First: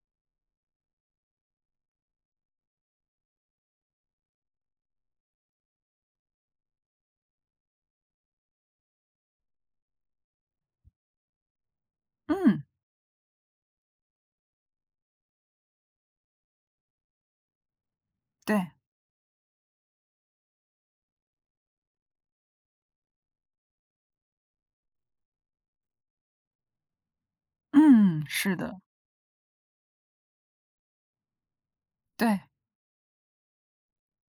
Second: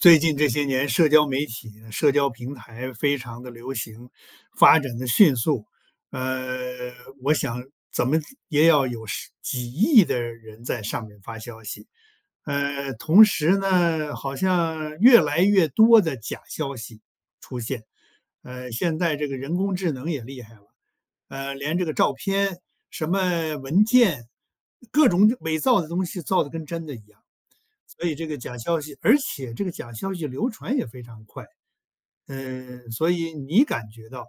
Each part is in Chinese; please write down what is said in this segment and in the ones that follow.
最近这些年社交媒体呢社交平台非常地流行，发展得迅速，呃，我想怎么也要有几亿的人在上面发消息，嗯。呃，同时呢，好像越来越多的假消息出现。对。呃，现在这个人工智能也厉害了，呃，连这个照片，什么文件，各种伪造的东西造的跟真的一样。所以嗯，这个是假的。消息而且这个假消息流传也非常快，对。嗯，所以你感觉到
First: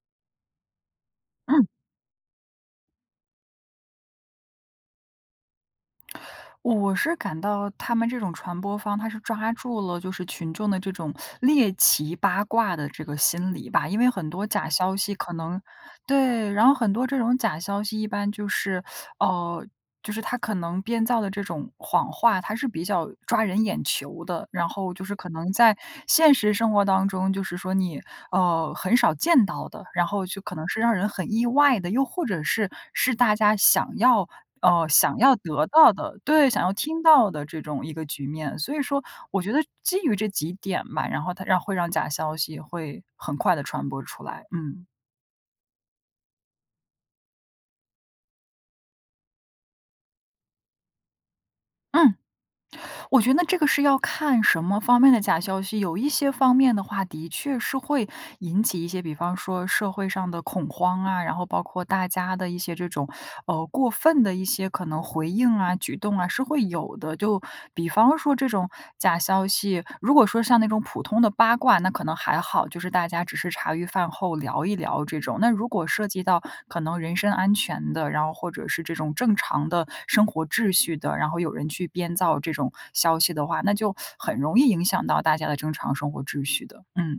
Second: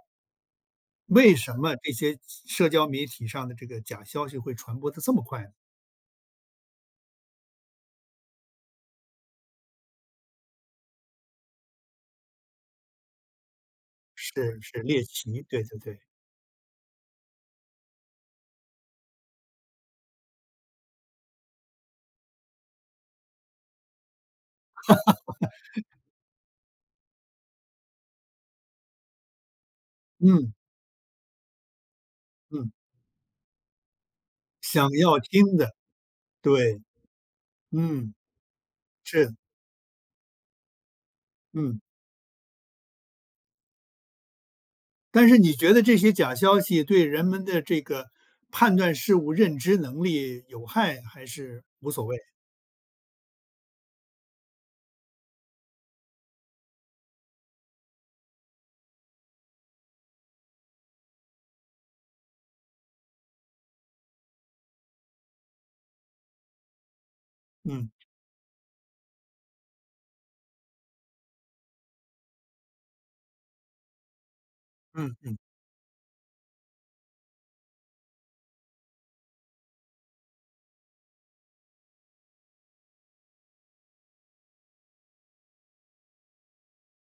为什嗯。么这些社社交媒体上的这个假消息会传播得这么快呢？我是感到他们这种传播方，它是抓住了就是群众的这种 猎奇八卦的这个心理吧，因为很多是假是，消猎息可奇，能对对对。对，然后很多这种假消息一般就是 呃，就是他可能编造的这种谎话，它是比较抓人眼球的，然后就是可能 现实生活当中，就是说你，呃，很少见到的，然后就嗯。可能是让人很意外的，又或者是嗯。是大家想要呃，想想要要听得的，到的，对，想要对。听到的这种一个嗯，局面，所以说是。我觉得基于这几点吧，然后它让会嗯。让假消息会很快地传播出来，嗯。但是你觉得这些假消息对人们的这个，判断事物认知能力有害还是无所嗯，谓？我觉得这个是要看什么方面的假消息，有一些方面的话的确是会引起一些比方说社会上的恐慌啊，然后包括大家的一些这种，呃，过分的一些可能回应啊，举动啊，是会有的。就比嗯。方说这种假消息如果说像那种普通的八卦，那可能还好，就是大家只是茶余饭后聊一聊嗯这嗯。种，那如果涉及到可能人身安全的，然后或者是这种正常的生活秩序的，然后有人去编造这种消息的话，那就 很容易影响到大家的正常生活秩序的，嗯。